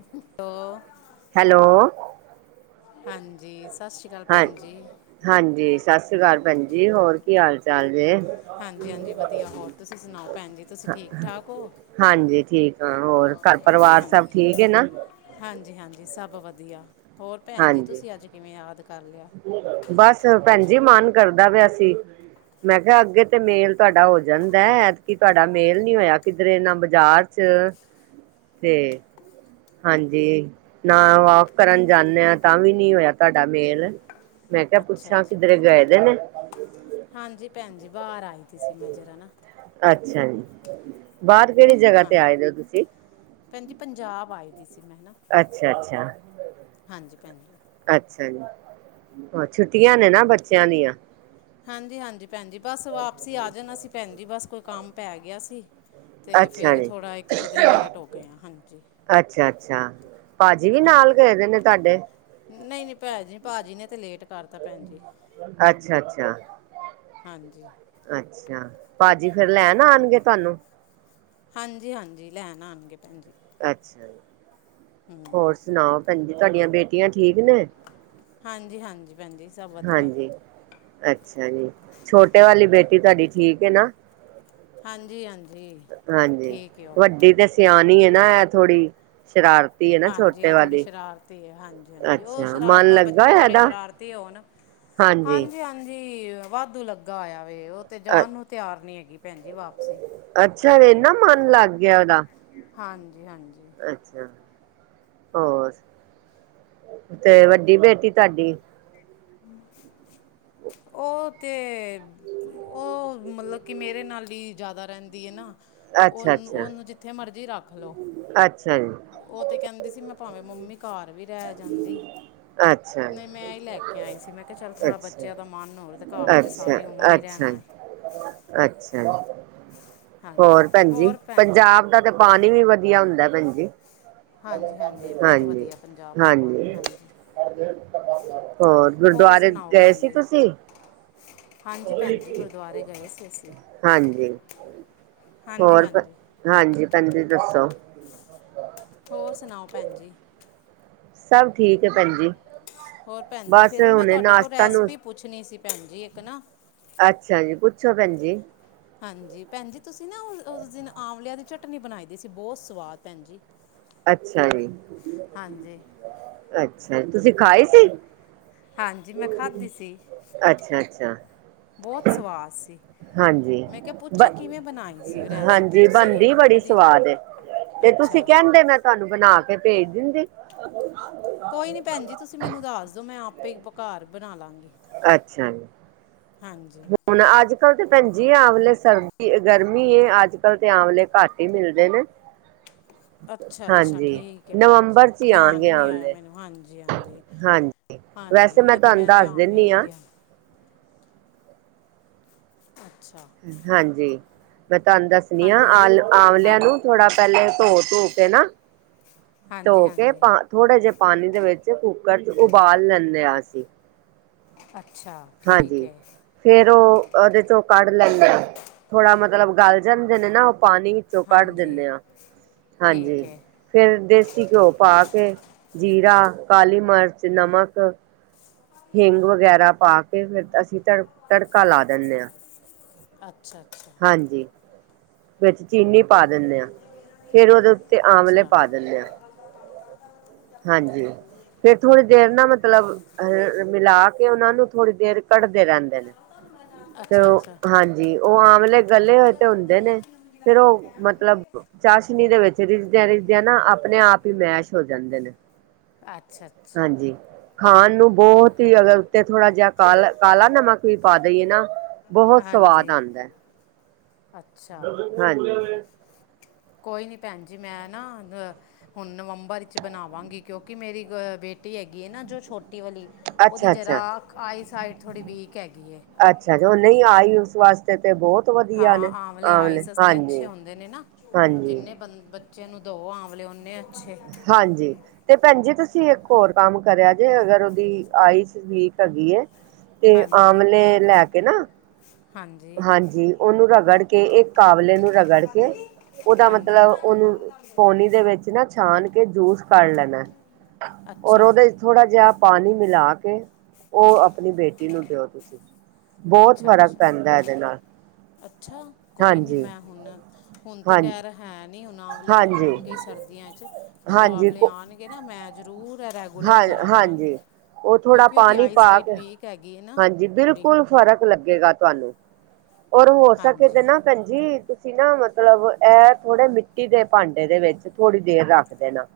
Hello hello ਹਾਂਜੀ। ਸਸ਼੍ਰੀ ਅਕਾਲ, ਹਾਂ ਭੈਣ ਜੀ। ਹਾਂਜੀ, ਸਤਿ ਸ੍ਰੀ ਅਕਾਲ ਭੈਣ ਜੀ, ਹੋਰ ਕੀ ਹਾਲ ਚਾਲ ਜੇ। ਹਾਂਜੀ ਹਾਂਜੀ ਵਧੀਆ ਹੋਰ ਤੁਸੀਂ ਸੁਣਾਓ ਭੈਣ ਜੀ, ਤੁਸੀਂ ਠੀਕ ਠਾਕਔ। ਹਾਂਜੀ ਠੀਕਆ, ਹੋਰ ਘਰ ਪਰਿਵਾਰ ਸਭ ਠੀਕ ਹੈ ਨਾ? ਹਾਂਜੀ-ਹਾਂਜੀ, ਸਭ ਵਧੀਆ ਹੋਰ, ਭੈਣ ਜੀ ਹਾਂਜੀ ਤੁਸੀਂ ਅੱਜ ਕਿਵੇਂ ਯਾਦ ਕਰ ਲਿਆ? ਬਸ ਭੈਣ ਜੀ, ਮਨ ਕਰਦਾ ਪਿਆ ਸੀ। ਮੈਂ ਕਿਹਾ ਅੱਗੇ ਤੇ ਮੇਲ ਤੁਹਾਡਾ ਹੋ ਜਾਂਦਾ, ਐਤਕੀ ਤੁਹਾਡਾ ਮੇਲ ਨੀ ਹੋਇਆ ਕਿਧਰੇ ਨਾ ਬਾਜ਼ਾਰ। ਚ ਤੇ ਹਾਂਜੀ, ਨਾ ਵਾਕ ਕਰਨ ਜਾਂਦੇ ਹਾਂ ਤਾਂ ਵੀ ਨੀ ਹੋਇਆ ਤੁਹਾਡਾ ਮੇਲ। ਮੈਂ ਕੇਯਾ ਅੱਛਾ ਪੁੱਛਾਂ ਅੱਛਾ ਕਿੱਧਰੇ ਭੈਣ ਜੀ ਗਏ ਦੇ ਨੇ? ਹਾਂਜੀ ਭੈਣ ਜੀ ਬਾਹਰ ਆਈ ਦੀ ਸੀ, ਮੈਂ ਜਰਾ ਨਾ ਅੱਛਾ ਜੀ, ਬਾਹਰ ਕਿਹੜੀ ਜਗ੍ਹਾ ਤੇ ਹਾਂਜੀ ਆਏ ਦੇ ਹੋ ਤੁਸੀਂ? ਭੈਣ ਜੀ ਪੰਜਾਬ ਆਏ ਦੀ ਸੀ ਮੈਂ ਨਾ, ਅੱਛਾ-ਅੱਛਾ, ਹਾਂਜੀ, ਭੈਣ ਜੀ। ਅੱਛਾ ਜੀ ਛੁੱਟੀਆਂ ਨੇ ਨਾ ਬੱਚਿਆਂ ਦੀਆਂ, ਹਾਂਜੀ-ਹਾਂਜੀ, ਭੈਣ ਜੀ ਬਸ ਵਾਪਸੀ ਆ ਜਾਣਾ ਸੀ, ਭੈਣ ਜੀ ਬਸ ਕੋਈ ਕੰਮ ਪੈ ਗਿਆ ਸੀ। ਤੇ ਅੱਛਾ ਫਿਰ ਜੀ ਥੋੜ੍ਹਾ ਇੱਕ ਦੋ ਦਿਨ ਲੇਟ ਹੋ ਗਏ ਹਾਂ, ਹਾਂਜੀ। ਅੱਛਾ ਅੱਛਾ ਭਾਜੀ ਵੀ ਨਾਲ ਗਏ ਦੇ ਨੇ ਤੁਹਾਡੇ? ਨਹੀਂ-ਨਹੀਂ, ਭੈਜੀ ਭਾਜੀ ਨੇ ਤੇ ਲੇਟ ਕਰਤਾ ਭੈਣ ਜੀ। ਅੱਛਾ-ਅੱਛਾ, ਹਾਂਜੀ, ਅੱਛਾ, ਭਾਜੀ ਫੇਰ ਲੈਣ ਆਣਗੇ ਤੁਹਾਨੂੰ? ਹਾਂਜੀ-ਹਾਂਜੀ, ਲੈਣ ਆਣਗੇ ਭੈਣ ਜੀ। ਅੱਛਾ ਜੀ, ਹੋਰ ਸੁਣਾਓ? ਭੈਣ ਜੀ ਤੁਹਾਡੀਆਂ ਬੇਟੀਆਂ ਠੀਕ ਨੇ? ਹਾਂਜੀ-ਹਾਂਜੀ, ਭੈਣਜੀ ਸਭ ਵਧੀਆ। ਹਾਂਜੀ ਅੱਛਾ ਜੀ ਛੋਟੇ ਵਾਲੀ ਬੇਟੀ ਤੁਹਾਡੀ ਠੀਕ ਹੈ ਨਾ, ਹਾਂਜੀ-ਹਾਂਜੀ। ਹਾਂਜੀ ਵੱਡੀ ਤੇ ਸਿਆਣੀ ਹੈ ਨਾ, ਇਹ ਥੋੜ੍ਹੀ ਸ਼ਰਾਰਤ ਨਾ ਹਾਂਜੀ ਛੋਟੇ ਆ ਥੋੜੀ ਵਾਲੇ ਸ਼ਰਾਰਤੀ ਹੈ ਹਾਂਜੀ ਹਾਂਜੀ ਉਹ ਅੱਛਾ ਮਨ ਸ਼ਰਾਰਤਾਂ ਲੱਗਾ ਬੱਚੇ ਜਿਹੜੇ ਇਹਦਾ ਹਾਂਜੀ, ਭੈਣ ਜੀ ਵਾਧੂ ਲੱਗਾ ਆਇਆ, ਵੇ ਉਹ ਤੇ ਜਾਣ ਨੂੰ ਤਿਆਰ ਨੀ ਹੈਗੀ ਭੈਣ ਜੀ ਵਾਪਸੀ। ਅੱਛਾ ਇੰਨਾ ਮਨ ਲੱਗ ਗਿਆ, ਉਹਦਾ ਹਾਂਜੀ-ਹਾਂਜੀ, ਅੱਛਾ, ਹੋਰ ਤੇ ਵੱਡੀ ਬੇਟੀ ਤੁਹਾਡੀ ਉਹ ਤੇ ਉਹ ਮਤਲਬ ਕਿ, ਮੇਰੇ ਨਾਲ ਹੀ ਜ਼ਿਆਦਾ ਰਹਿੰਦੀ ਹੈ ਨਾ। ਅੱਛਾ ਅੱਛਾ ਓਨ-ਓਨੂੰ ਜਿੱਥੇ ਮਰਜ਼ੀ ਰੱਖ ਲੋ। ਅੱਛਾ ਜੀ ਓ ਤੇ ਕੈਂਦੀ ਸੀ, ਮੈਂ ਭਾਵੇਂ ਮੰਮੀ ਘਾਰ ਵੀ ਰੈ ਜਾਂਦੀ, ਅੱਛਾ ਜੀ ਨਈਂ ਮੈਂ ਈ ਲੈ ਕੇ ਕੇ ਆਈ ਸੀ, ਮੈਂ ਕਿਹਾ ਚੱਲ ਥੋੜਾ ਅੱਛਾ ਬੱਚਿਆਂ ਦਾ ਮਨ ਹੋਵੇ, ਤੇ ਘਰ ਤੇ ਅੱਛਾ ਸਾਰੀ ਉਮਰ ਇਹੀ ਅੱਛਾ ਰੈਣਾ ਜੀ ਏ। ਅੱਛਾ ਜੀ, ਹਾਂਜੀ ਹੋਰ ਭੈਂਜੀ ਭੈਣ ਜੀ ਪੰਜਾਬ ਤੇ ਪਾਣੀ ਵੀ ਵਧੀਆ ਹੁੰਦੈ ਭੈਂਜੀ। ਹਾਂਜੀ-ਹਾਂਜੀ, ਬੋਤ ਵਧੀਆ ਪੰਜਾਬ ਦਾ ਪਾਣੀ, ਹਾਂਜੀ। ਹੋਰ ਗੁਰਦੁਆਰੇ ਸੁਣਾਓ ਗਏ ਭੈਣ ਸੀ ਜੀ ਤੁਸੀਂ? ਹਾਂਜੀ ਭੈਣ ਜੀ ਗੁਰਦੁਆਰੇ ਗਏ ਸੀ ਹਾਂਜੀ। ਹੋਰ ਹਾਂਜੀ-ਹਾਂਜੀ। ਹਾਂਜੀ ਭੈਂਜੀ ਦੱਸੋ? ਹੋਰ ਸੁਣਾਓ ਭੈਂਜੀ! ਸਭ ਠੀਕ ਏ ਭੈਂਜੀ। ਹੋਰ ਭੈਂਜੀ ਫੇਰ, ਓ ਮੈਂ ਤੁਹਾਡੇ ਕੋਲ ਨਾਸ਼ਤਾ ਨੂੰ ਰੈਸਪੀ ਪੁੱਛਣੀ ਸੀ ਭੈਂਜੀ ਇੱਕ ਨਾ। ਅੱਛਾ ਜੀ, ਪੁੱਛੋ ਭੈਂਜੀ। ਹਾਂਜੀ ਭੈਂਜੀ ਤੁਸੀਂ ਨਾ ਉਸ-ਉਸ ਦਿਨ ਆਂਵਲਿਆਂ ਦੀ ਚਟਨੀ ਬਣਾਈ ਦੀ ਸੀ, ਬਹੁਤ ਸਵਾਦ ਭੈਂਜੀ। ਅੱਛਾ ਜੀ, ਅੱਛਾ ਜੀ। ਤੁਸੀਂ ਖਾਈ ਸੀ? ਹਾਂਜੀ ਮੈਂ ਖਾਧੀ ਸੀ, ਅੱਛਾ ਅੱਛਾ ਬਹੁਤ ਸਵਾਦ ਸੀ। ਹਾਂਜੀ, ਮੈਂ ਕਿਹਾ ਬ ਪੁੱਛਾਂ ਕਿਵੇਂ ਬਣਾਈ ਸੀ ਉਹ ਰੈਸਿਪੀ ਹਾਂਜੀ, ਤੁਸੀਂ ਅ, ਬਣਦੀ ਬੜੀ ਉਹਦੀ ਸਵਾਦ ਏ। ਤੇ ਤੁਸੀਂ ਅੱਛਾ ਕੈਂਦੇ ਮੈਂ ਤੁਹਾਨੂੰ ਬਣਾ ਕੇ ਭੇਜ ਦਿੰਦੀ। [unintelligible] ਕੋਈ ਨੀਂ ਭੈਂਜੀ ਤੁਸੀਂ ਮੈਨੂੰ ਦੱਸ ਦੋ, ਮੈਂ ਆਪੇ ਈ ਬ-ਘਰ ਬਣਾ ਲਾਂਗੀ। ਅੱਛਾ ਜੀ ਹਾਂਜੀ। ਹੁਣ ਅੱਜ-ਕੱਲ ਤੇ ਭੈਂਜੀ ਆਂਵਲੇ ਸਰਦੀ-ਗਰਮੀ ਏ, ਅੱਜ-ਕਲ ਤੇ ਆਂਵਲੇ ਘੱਟ ਈ ਮਿਲਦੇ ਨੇ। [unintelligible] ਅੱਛਾ-ਅੱਛਾ ਹਾਂਜੀ ਠੀਕ ਏ ਭੈਂਜੀ, ਨਵੰਬਰ ਚ ਹੀ ਧਿਆਨ ਆਣਗੇ ਈ ਨੀ ਆਇਆ ਆਵਲੇ ਮੈਨੂੰ, ਹਾਂਜੀ-ਹਾਂਜੀ! ਹਾਂਜੀ ਵੈਸੇ ਹਾਂਜੀ ਐ ਤੇ ਤੁਹਾਨੂੰ ਮੈਂ ਦੱਸ ਧਿਆਨ ਈ ਦਿੰਦੀ ਨੀ ਹਾਂ ਰਿਆ। ਅੱਛਾ। ਹਾਂਜੀ। ਮੈਂ ਤਾਨੂੰ ਦੱਸਣੀ ਆਂ, ਹਾਂਜੀ ਆਲ-ਆਂਵਲਿਆਂ ਹਾਂਜੀ ਨੂੰ ਥੋੜਾ ਪੈਲੇ ਧੋ-ਧੋ ਕੇ ਨਾ ਹਾਂਜੀ ਧੋ -ਹਾਂ ਕੇ ਪਾ ਥੋੜੇ ਜੇ ਪਾਣੀ ਦੇ ਵਿੱਚ ਕੁੱਕਰ ਚ ਉਬਾਲ ਲੈਂਦੇ ਆ ਅਸੀਂ। ਅੱਛਾ। ਠੀਕ ਹਾਂਜੀ। ਹੈ ਫੇਰ ਓ ਓਦੇ ਚੋਂ ਕੱਢ ਲੈਂਦੇ ਆ, ਥੋੜਾ ਮਤਲਬ ਗਲ ਜਾਂਦੇ ਨੇ ਨਾ ਓ। ਪਾਣੀ ਵਿੱਚੋਂ ਕੱਢ ਹਾਂਜੀ ਦਿੰਨੇ ਆਂ, ਠੀਕ ਹਾਂਜੀ। ਹੈ ਫੇਰ ਦੇਸੀ ਘਿਓ ਪਾ ਕੇ, ਜੀਰਾ, ਕਾਲੀ ਮਰਚ, ਨਮਕ ਹਿੰਗ ਵਗੈਰਾ ਪਾ ਕੇ ਫੇਰ ਅਸੀਂ ਤੜ-ਤੜਕਾ ਲਾ ਦੇਨੇ ਆਂ। ਅੱਛਾ-ਅੱਛਾ! ਹਾਂਜੀ, ਵਿੱਚ ਚੀਨੀ ਪਾ ਦਿੰਨੇ ਆਂ ਫੇਰ ਓਦੇ ਉ ਤੇ ਆਮਲੇ ਅੱਛਾ ਪਾ ਦਿੰਨੇ ਆਂ। [inaudible] ਹਾਂਜੀ! ਫੇਰ ਥੋੜ੍ਹੀ ਦੇਰ ਨਾ ਮਤਲਬ ਮਿਲਾ ਕੇ ਓਨਾ ਨੂੰ ਥੋੜ੍ਹੀ ਦੇਰ ਕੜਦੇ ਰੈਂਦੇ ਨੇ ਤੇ ਅੱਛਾ ਓ, ਅੱਛਾ ਹਾਂਜੀ! ਜੀ ਓ ਆਮਲੇ ਗਲੇ ਹੋਏ ਤੇ ਹੁੰਦੇ ਨੇ ਫੇਰ ਓ ਮਤਲਬ ਚਾਸ਼ਨੀ ਦੇ ਵਿੱਚ ਰਿੱਜ ਰਿਜਦੇਯਾਂ -ਰਿਜਦੇਯਾਂ ਨਾ ਆਪਣੇ ਆਪ ਈ ਮੈਸ਼ ਹੋ ਜਾਂਦੇ ਨੇ। ਅੱਛਾ - ਅੱਛਾ ਹਾਂਜੀ ਖਾਣ ਨੂੰ ਬਹੁਤ ਹੀ ਅਗਰ ਉੱਤੇ ਥੋੜਾ ਜਿਹਾ ਕਾਲਾ - ਕਾਲਾ ਨਮਕ ਵੀ ਪਾ ਦੇਈਏ ਨਾ ਬਹੁਤ ਸਵਾਦ ਹਾਂਜੀ ਆਂਦਾ ਅੱਛਾ ਹਾਂਜੀ ਕੋਈ ਨੀ ਭੈਣ ਜੀ ਮੈਂ ਨਾ ਦ ਹੁਣ ਨਵੰਬਰ ਵਿੱਚ ਬਣਾਵਾਂਗੀ ਕਿਉਂਕਿ ਮੇਰੀ ਗ ਬੇਟੀ ਹੈਗੀ ਹੈ ਨਾ ਜੋ ਛੋਟੀ ਵਾਲੀ ਉਹਦੀ ਅੱਛਾ ਜਰਾ ਅੱਛਾ ਆਈਸ ਸਾਈਡ ਥੋੜ੍ਹੀ ਵੀਕ ਹੈਗੀ ਏ ਅੱਛਾ ਉਹ ਨਹੀਂ ਆਈਸ ਉਸ ਵਾਸਤੇ ਤੇ ਬਹੁਤ ਵਧੀਆ ਹਾਂ ਨੇ ਆਮਲੇ ਆਈਸ ਵਾਸਤੇ ਅੱਛੇ ਹਾਂਜੀ ਹੁੰਦੇ ਨੇ ਨਾ, ਹਾਂਜੀ ਜਿੰਨੇ ਬੰਦੇ ਬ ਬੱਚੇ ਨੂੰ ਦੋ ਆਂਮਲੇ, ਉਨੇ ਅੱਛੇ ਹਾਂਜੀ, ਤੇ ਭੈਣ ਜੀ ਤੁਸੀਂ ਇੱਕ ਹੋਰ ਕੰਮ ਕਰਿਆ ਜੇ ਅਗਰ ਉਹਦੀ ਆਈਸ ਵੀਕ ਹੈਗੀ ਏ, ਤੇ ਹਾਂਜੀ ਆਮਲੇ ਲੈ ਕੇ ਨਾ ਹਾਂਜੀ, ਉਹਨੂੰ ਰਗੜ ਕੇ, ਇੱਕ ਆਵਲੇ ਨੂੰ ਰਗੜ ਕੇ, ਉਹਦਾ ਹਾਂਜੀ ਮਤਲਬ, ਉਹਨੂੰ ਪੋਨੀ ਦੇ ਵਿੱਚ ਵਿੱਚ ਨਾ ਛਾਨ ਕੇ ਜੂਸ ਕਢ ਲੈਣਾ, ਔਰ ਅੱਛਾ ਜੀ ਉਹਦੇ 'ਚ ਥੋੜਾ ਜਿਹਾ ਪਾਣੀ ਮਿਲਾ ਕੇ, ਉਹ ਆਪਣੀ ਬੇਟੀ ਨੂੰ ਦਿਓ ਤੁਸੀਂ ਬਹੁਤ ਅੱਛਾ ਫਰਕ ਅੱਛਾ ਪੈਂਦਾ ਇਹਦੇ ਨਾਲ ਅੱਛਾ, ਕੋਈ ਨੀ ਹਾਂਜੀ ਮੈਂ ਹੁਣ - ਹੁਣ ਤੇ ਹਾਂ ਖੈਰ ਹੈ ਨੀ ਉਹਣਾ ਆਵਲੇ ਹਾਂਜੀ ਆਉਣਗੇ ਸਰਦੀਆਂ 'ਚ, ਜਦੋਂ ਹਾਂਜੀ ਆਵਲੇ ਆਉਣਗੇ ਨਾ ਮੈਂ ਜ਼ਰੂਰ ਹੈਗਾ, ਰੈਗੂਲਰ ਹਾਂ ਕਰਾ ਕਰਾਂਗੀ ਹਾਂਜੀ ਉਹ ਥੋੜ੍ਹਾ ਕਿਉਂਕਿ ਉਹਦੀ ਪਾਣੀ ਪਾ ਆਈਸਾਈਟ ਕੇ, ਵੀਕ ਹੈਗੀ ਹੈ ਨਾ ਹਾਂਜੀ ਥੋੜ੍ਹੀ ਬਿਲਕੁਲ ਫਰਕ ਲੱਗੇਗਾ ਤਾਨੂੰ ਔਰ ਹੋ ਸਕੇ ਤੇ ਹਾਂਜੀ ਨਾ ਭੈਣਜੀ ਅਸੀ ਨਾ ਮਤਲਬ, ਐਹ ਥੋੜ੍ਹੇ ਮਿੱਟੀ ਦੇ ਭਾਂਡੇ ਦੇ ਵਿੱਚ ਥੋੜ੍ਹੀ ਦੇਰ ਰੱਖ ਦੇਨਾ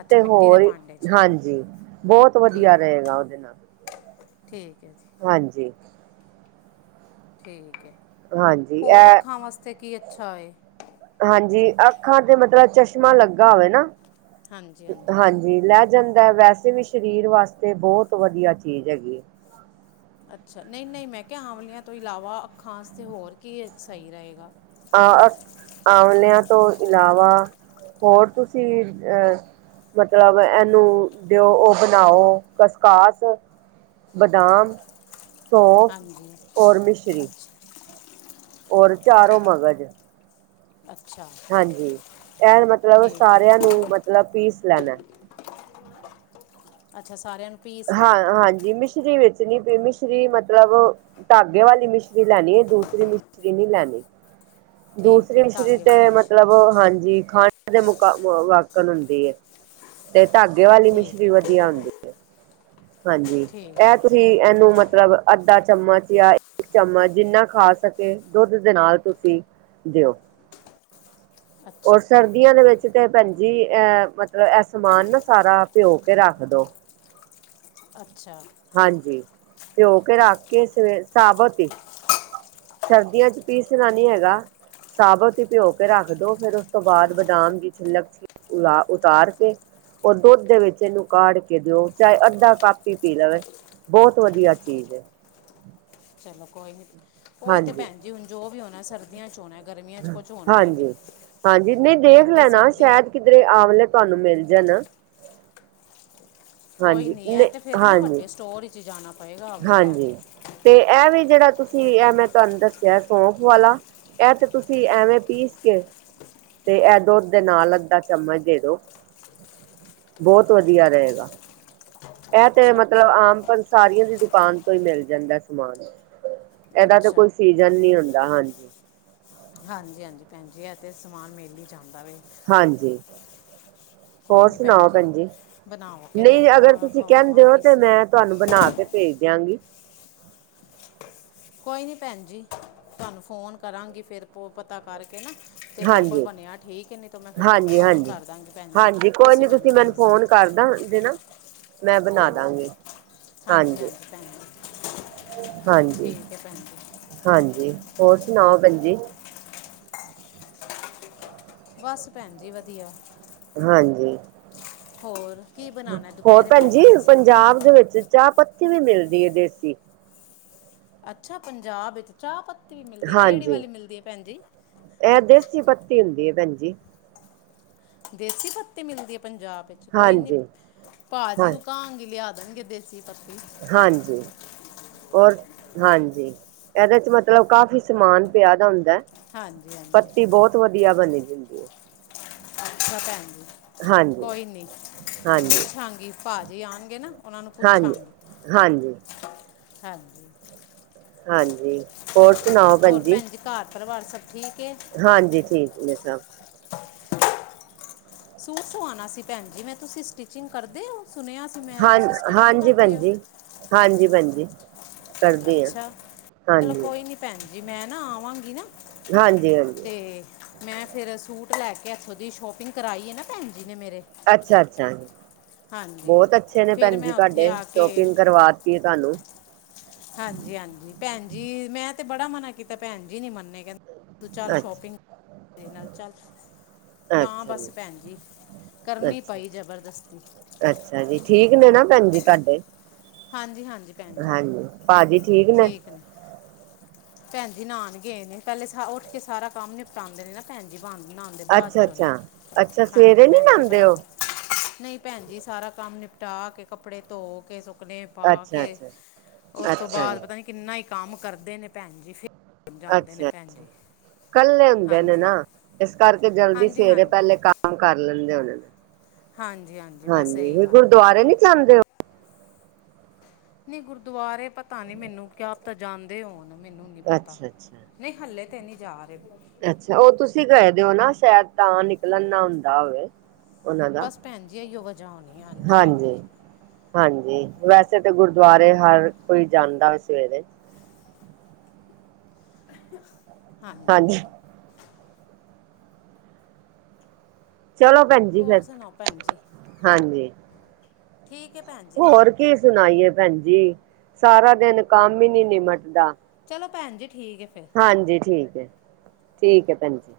ਅੱਛਾ ਮਿੱਟੀ ਦੇ ਭਾਂਡੇ 'ਚ ਕਰਨਾ ਹਾਂਜੀ, ਬਹੁਤ ਵਧੀਆ ਠੀਕ ਹੈ ਰਹੇਗਾ ਉਹਦੇ ਨਾਲ, ਠੀਕ ਹੈ ਜੀ ਹਾਂਜੀ ਠੀਕ ਐ, ਹਾਂਜੀ ਹੋਰ ਇਹ ਅੱਖਾਂ ਵਾਸਤੇ ਕੀ ਅੱਛਾ ਆਏ ਹਾਂਜੀ ਅੱਖਾਂ ਤੇ ਮਤਲਬ ਚਸ਼ਮਾ ਲੱਗਾ ਹੋਵੇ ਨਾ, ਅਹ ਹਾਂਜੀ ਵੀ ਲੈ ਜਾਂਦਾ, ਵੈਸੇ ਵੀ ਸਰੀਰ ਵਾਸਤੇ ਬਹੁਤ ਵਧੀਆ ਚੀਜ਼ ਹੈਗੀ ਏ ਅੱਛਾ ਨਹੀਂ- ਨਹੀਂ, ਮੈਂ ਕਿਆ ਆਂਵਲਿਆਂ ਤੋਂ ਇਲਾਵਾ ਅੱਖਾਂ ਵਾਸਤੇ ਹੋਰ ਕੀ ਸਹੀ ਰਹੇਗਾ ਆ -ਆ, ਆਵਲਿਆਂ ਤੋਂ ਇਲਾਵਾ ਹੋਰ ਤੁਸੀਂ ਅਹ ਮਤਲਬ ਐਹਨੂੰ ਦਿਓ, ਉਹ ਬਣਾਓ ਕਸਕਾਸ ਬਦਾਮ ਸੌਂਫ ਹਾਂਜੀ ਔਰ ਮਿਸ਼ਰੀ ਅੱਛਾ ਔਰ ਚਾਰੋਂ ਮਗਜ਼ ਅੱਛਾ ਹਾਂਜੀ, ਐਹ ਮਤਲਬ ਠੀਕ ਹੈ ਸਾਰਿਆਂ ਨੂੰ ਮਤਲਬ ਪੀਸ ਲੈਣਾ ਅੱਛਾ ਸਾਰਿਆਂ ਨੂੰ ਪੀਸ ਹਾਂ ਲਵਾਂ ਹਾਂਜੀ, ਮਿਸ਼ਰੀ ਵਿੱਚ ਨੀ ਮਿਸ਼ਰੀ ਮਤਲਬ ਧਾਗੇ ਵਾਲੀ ਮਿਸ਼ਰੀ ਲੈਨੀ, ਦੂਸਰੀ ਮਿਸ਼ਰੀ ਨਹੀਂ ਲੈਣੀ ਠੀਕ ਦੂਸਰੀ ਹੈ ਮਿਸ਼ਰੀ ਧਾਗੇ ਵਾਲੀ ਤੇ ਮਿਸ਼ਰੀ ਮਤਲਬ ਹਾਂਜੀ ਖਾ ਇਹਦੇ ਮੁਕਾ ਵਾਕਣ ਹੁੰਦੀ ਏ, ਤੇ ਧਾਗੇ ਵਾਲੀ ਠੀਕ ਮਿਸ਼ਰੀ ਹੈ ਵਧੀਆ ਹੁੰਦੀ ਹਾਂਜੀ ਠੀਕ ਐਹ ਹੈ ਤੁਸੀਂ ਇਹਨੂੰ ਮਤਲਬ ਅੱਧਾ ਚਮਚ ਜਾਂ ਇੱਕ ਚਮਚ ਜਿੰਨਾ ਖਾ ਸਕੇ, ਦੁੱਧ ਦੇ ਨਾਲ ਤੁਸੀਂ ਦਿਓ ਔਰ ਅੱਛਾ ਜੀ, ਸਰਦੀਆਂ ਦੇ ਵਿੱਚ ਕਿਤੇ ਭੈਣਜੀ, ਐ ਮਤਲਬ ਐਹ ਸਮਾਨ ਨਾ ਸਾਰਾ ਪਿਓ ਕੇ ਰੱਖ ਦੋ ਅੱਛਾ ਹਾਂਜੀ ਭਿਓਂ ਕੇ ਰੱਖ ਕੇ ਸਵੇ ਸਾਬਤ ਈ। ਸਰਦੀਆਂ 'ਚ ਪੀਸਣਾ ਨੀ ਹੈਗਾ। ਸਾਬਤ ਈ ਭਿਓ ਕੇ ਰੱਖ ਦੋ, ਫੇਰ ਓਸ ਤੋਂ ਬਾਦ ਬਦਾਮ ਦੀ ਛਿਲਕ ਲਾ ਉਤਾਰ ਕੇ ਓ ਦੁੱਧ ਦੇ ਵਿੱਚ ਏਨੂੰ ਕਾਢ ਕੇ ਦਿਓ। ਚਾਏ ਅੱਧਾ ਪਾਪੀ ਈ ਪੀ ਲਵੇ, ਬੋਤ ਵਧੀਆ ਚੀਜ਼ ਏ। ਚਲੋ ਕੋਈ ਨੀ, ਓਈ ਤੇ ਹਾਂਜੀ ਭੈਣ ਜੀ ਹੁਣ ਜੋ ਵੀ ਹੋਣਾ ਸਰਦੀਆਂ 'ਚ ਹੋਣਾ। ਗਰਮੀਆਂ 'ਚ ਕੁਝ ਹੋਣਾ ਹੀ ਨਹੀਂ ਹਾਂਜੀ ਹਾਂਜੀ ਨਈ ਹੁਣ ਦੇਖ ਅੱਗੇ ਲੈਣਾ ਸਰਦੀ ਸ਼ੈਦ ਕਿਧਰੇ ਆਂਵਲੇ ਤੁਆਨੂੰ ਮਿਲ ਜਾਣ। ਕੋਈ ਹਾਂਜੀ ਨਹੀਂ ਹੈ ਨੇ ਤੇ ਫਿਰ ਨਾ ਹਾਂਜੀ। ਵੱਡੇ ਸਟੋਰ ਵਿਚ ਜਾਣਾ ਪਏਗਾ। ਆਵਲੇ ਲੈਣ ਹਾਂਜੀ ਤੇ ਏ ਵੀ ਜੇੜਾ ਤੁਸੀਂ ਏ ਮੈਂ ਤੁਆਨੂੰ ਦੱਸਿਆ ਸੌਫ ਵਾਲਾ ਐ ਤੇ ਤੁਸੀਂ ਐਵੇਂ ਪੀਸ ਕੇ ਤੇ ਐ ਦੁਧ ਦੇ ਨਾਲ ਅੱਧਾ ਚਮਚ ਦੇ ਦੋ। ਬੋਤ ਵਧੀਆ ਰਏਗਾ। ਐ ਤੇ ਅੱਛਾ ਮਤਲਬ ਅੱਛਾ ਆਮ ਪਨਸਾਰੀਆਂ ਦੀ ਦੁਕਾਨ ਤੋਂ ਈ ਮਿਲ ਜਾਂਦਾ ਸਮਾਨ। ਐਦਾ ਤੇ ਅੱਛਾ ਕੋਈ ਸੀਜਨ ਨੀ ਹੁੰਦਾ ਹਾਂਜੀ। ਹਾਂਜੀ ਹਾਂਜੀ ਭੈਣਜੀ ਐ ਤੇ ਸਮਾਨ ਮਿਲ ਈ ਜਾਂਦਾ ਵੇ। ਹਾਂਜੀ ਹੋਰ ਸੁਣਾਓ ਭੈਣ ਜੀ। ਬਣਾਓ ਕੇ ਦੋ ਨਈ ਅਗਰ ਖਵਾ- ਤੁਸੀਂ ਕੈਂਦੇ ਓ ਖਵਾਵਾਂਗੀ ਤੇ ਸ ਮੈਂ ਤੁਆਨੂੰ ਬਣਾ ਕੇ ਭੇਜ ਦਿਆਂਗੀ। ਕੋਈ ਨੀ ਭੈਣ ਜੀ ਤੁਆਨੂੰ ਫੋਨ ਕਰਾਂਗੀ, ਫੇਰ ਪਤਾ ਕਰਕੇ ਨਾ ਤੇ ਮੇਰੇ ਕੋਲ ਹਾਂਜੀ। ਬਣਿਆ ਠੀਕ ਏ ਨਈ ਤੇ ਮੈਂ ਫੇਰ ਤੁਆਨੂੰ ਹਾਂਜੀ, ਫੋਨ ਹਾਂਜੀ। ਕਰ ਦਾਂਗੀ ਭੈਣ ਜੀ, ਹਾਂਜੀ ਕੋਈ ਤੁਸੀਂ ਨੀ ਮੈਨੂੰ ਭੇਜ ਦੇਣਾ। ਫੋਨ ਕਰਦਾ ਗੇ ਨਾ, ਮੈਂ ਬਣਾ ਹਾਂਜੀ ਦਾਂਗੀ। ਹਾਂਜੀ ਹਾਂਜੀ ਭੈਣ ਜੀ, ਹਾਂਜੀ, ਠੀਕ ਏ ਭੈਣ ਜੀ। ਹਾਂਜੀ ਹੋਰ ਸੁਣਾਓ ਭੈੈਣਜੀ। ਬਸ ਭੈਣ ਜੀ ਵਧੀਆ। ਹਾਂਜੀ ਹੋਰ ਕੀ ਬਣਾਉਣਾ ਹੈ ਹੋਰ ਦੁਪਹਿਰੇ ਭੈਣ ਭੈਣਜੀ ਜੀ ਤੁਸੀਂ ਪੰਜਾਬ ਦੇ ਵਿੱਚ ਚਾ ਪੱਤੀ ਵੀ ਮਿਲਦੀ ਏ ਦੇਸੀ। ਅੱਛਾ ਪੰਜਾਬ ਵਿੱਚ ਚਾ ਪੱਤੀ ਵੀ ਮਿਲਦੀ, ਕੇੜੀ ਵਾਲੀ ਮਿਲਦੀ ਏ ਭੈਣ ਜੀ। ਐ ਦੇਸੀ ਪੱਤੀ ਹੁੰਦੀ ਏ ਭੈਣ ਜੀ। ਦੇਸੀ ਪੱਤੀ ਮਿਲਦੀ ਏ ਪੰਜਾਬ ਵਿੱਚ, ਕੋਈ ਨੀ ਹਾਂਜੀ ਭਾਜੀ ਹਾਂ ਨੂੰ ਕਾਂ ਗੀ ਲਿਆ ਦੇਣਗੇ ਦੇਸੀ ਪੱਤੀ। ਹਾਂਜੀ। ਔਰ ਹਾਂਜੀ, ਐਦੇ'ਚ ਮਤਲਬ ਕਾਫ਼ੀ ਸਮਾਨ ਪਿਆ ਦਾ ਹੁੰਦਾ। ਹਾਂਜੀ ਹਾਂਜੀ ਪੱਤੀ ਬੋਤ ਵਧੀਆ ਬਣੀ ਦੀ ਹੁੰਦੀ ਏ। ਅੱਛਾ ਭੈਣ ਜੀ, ਹਾਂਜੀ ਕੋਈ ਨੀ। ਹਾਂਜੀ ਪੁਛਾਂਗੀ, ਭਾਜੀ ਆਣਗੇ ਨਾ, ਓਨਾਂ ਨੂੰ ਹਾਂਜੀ ਪੁੱਛਾਂਗੀ। ਹਾਂਜੀ ਹਾਂਜੀ। ਹਾਂਜੀ। ਹੋਰ ਭੈਣ ਜੀ, ਘਰ-ਪਰਵਾਰ ਸਭ ਠੀਕ ਏ। ਹਾਂਜੀ, ਠੀਕ ਨੇ ਸਭ। ਸੂਟ ਸਵਾਣਾ ਸੀ, ਭੈਣ ਜੀ ਮੈਂ ਤੁਸੀਂ ਸਟਿਚਿੰਗ ਕਰਦੇ ਓ? ਸੁਣਿਆ ਸੀ ਮੈਂ ਹਾਂ ਤੁਸੀਂ ਸਟਿਚਿੰਗ ਹਾਂਜੀ ਭੈਣ ਕਰਦੇ ਹੋ ਜੀ, ਹਾਂਜੀ ਭੈਣ ਜੀ। ਕਰਦੀ ਹਾਂ ਅੱਛਾ ਚਲੋ ਹਾਂਜੀ ਕੋਈ ਨੀ ਭੈਣ ਜੀ, ਮੈਂ ਨਾ ਆਵਾਂਗੀ ਨਾ। ਹਾਂਜੀ-ਹਾਂਜੀ। ਤੇ ਮੈਂ ਫੇਰ ਸੂਟ ਲੈ ਕੇ, ਏਥੋਂ ਦੀ ਸ਼ੋਪਿੰਗ ਕਰਾਈ ਏ ਨਾ, ਭੈਣਜੀ ਨੇ ਮੇਰੇ। ਅੱਛਾ-ਅੱਛਾ, ਹਾਂਜੀ ਬੋਤ ਅੱਛੇ ਨੇ ਫਿਰ ਭੈਨਜੀ ਮੈਂ ਉੱਥੇ ਤੁਆਡੇ, ਆ ਕੇ ਸ਼ੋਪਿੰਗ ਕਰਵਾ ਤੀ ਤਾਨੂੰ ਹਾਂਜੀ-ਹਾਂਜੀ, ਭੈਣ ਜੀ, ਮੈਂ ਤੇ ਬੜਾ ਮਨਾ ਕੀਤਾ, ਭੈਨ ਜੀ ਨੀ ਮੰਨੇ, ਕੈਂਦੇ, ਤੂੰ ਚੱਲ ਅੱਛਾ ਸ਼ੋਪਿੰਗ ਚੱਲ ਤਾਂ ਅੱਛਾ ਜੀ ਬਸ ਭੈਨਜੀ, ਕਰਨੀ ਅੱਛਾ ਪਈ ਜਬਰਦਸਤੀ। ਅੱਛਾ ਜੀ, ਠੀਕ ਨੇ ਨਾ ਭੈਨਜੀ ਤਾਡੇ। ਹਾਂਜੀ-ਹਾਂਜੀ ਭੈਨਜੀ, ਠੀਕ ਨੇ। ਭੈਨਜੀ ਨਾਨ ਗਏ ਨੇ, ਪੈਲੇ ਉਠ ਕੇ ਸਾਰਾ ਕੰਮ ਨਿਪਟਾਂਦੇ ਨੇ ਨਾ। ਭੈਨਜੀ, ਨਾਂਦੇ ਬਾਦ ਅੱਛਾ ਚੋ ਨੇ ਅੱਛਾ ਅੱਛਾ ਹਾਂਜੀ, ਸਵੇਰੇ ਨੀ ਭੈਨ ਜੀ ਨਾਂਦੇ ਅਪਨਾ ਉਹ ਨਈ ਭੈਨ ਜੀ ਸਾਰਾ ਕੰਮ ਨਿਪਟਾ ਕੇ, ਕੱਪੜੇ ਧੋ ਕੇ, ਸੁੱਕਨੇ ਪਾ ਅੱਛਾ ਕੇ, ਅੱਛਾ ਉਸ ਤੋ ਅੱਛਾ ਜੀ ਬਾਦ ਪਤਾ ਨੀ ਕਿਨਾ ਈ ਕੰਮ ਕਰਦੇ ਨੇ ਭੈਨ ਜੀ ਫੇਰ ਜਾਂਦੇ ਨੇ ਅੱਛਾ ਭੈਨ ਅੱਛਾ ਜੀ। ਕੱਲੇ ਹੁੰਦੇ ਨੇ ਹਾਂਜੀ ਨਾ, ਏਸ ਕਰਕੇ ਜਲਦੀ ਹਾਂਜੀ ਸਵੇਰੇ ਹਾਂਜੀ ਪੈਲੇ ਕੰਮ ਕਰ ਲੈਂਦੇ ਹੋਨੇ ਹਾਂਜੀ ਨੇ। ਬਸ ਇਹੀ ਹਾਂਜੀ, ਗੱਲ ਹੈ ਗੁਰਦੁਆਰੇ ਨਈ ਜਾਂਦੇ ੳ। ਨਈ, ਗੁਰਦੁਆਰੇ ਪਤਾ ਨੀ ਮੈਨੂੰ, ਕਿਆ ਪਤਾ ਜਾਂਦੇ ਹੋਨ, ਮੈਨੂੰ ਨੀ ਹੋ ਪਤਾ। ਅੱਛਾ ਅੱਛਾ ਨਈ ਹੱਲੇ ਤੇ ਨੀ ਜਾ ਰੇ। ਅੱਛਾ, ੳਹ ਤੁਸੀ ਗਏ ਦੇ ੳ ਨਾ, ਸ਼ਏਦ ਤਾਂ ਨਿਕਲਣ ਨਾ ਹੁੰਦਾ ਹੋਵੇ। ਉਹਨਾਂ ਦਾ ਬਸ ਭੈਨਜੀ, ਏਇਓ ਵਜਾ ਹੋਨੀ ਹਾਂਜੀ, ਭੈਨ ਜੀ। ਹਾਂਜੀ, ਵੈਸੇ ਤੇ ਗੁਰਦੁਆਰੇ ਹਰ ਕੋਈ ਜਾਂਦਾ ਸਵੇਰੇ। ਹਾਂਜੀ। ਚਲੋ ਭੈਨ ਹੋਰ ਸੁਣਾਓ ਭੈਨ ਜੀ, ਠੀਕ ਏ ਭੈਨ ਜੀ ਫੇਰ। ਹੋਰ ਕੀ ਸੁਣਾਈਏ ਭੈਨ ਜੀ, ਸਾਰਾ ਦਿਨ ਕੰਮ ਈ ਨੀ ਨਿਪਟਦਾ। ਚਲੋ ਭੈਨ ਜੀ, ਠੀਕ ਏ ਫੇਰ। ਹਾਂਜੀ ਠੀਕ ਏ। ਠੀਕ ਏ ਭੈਨ ਜੀ।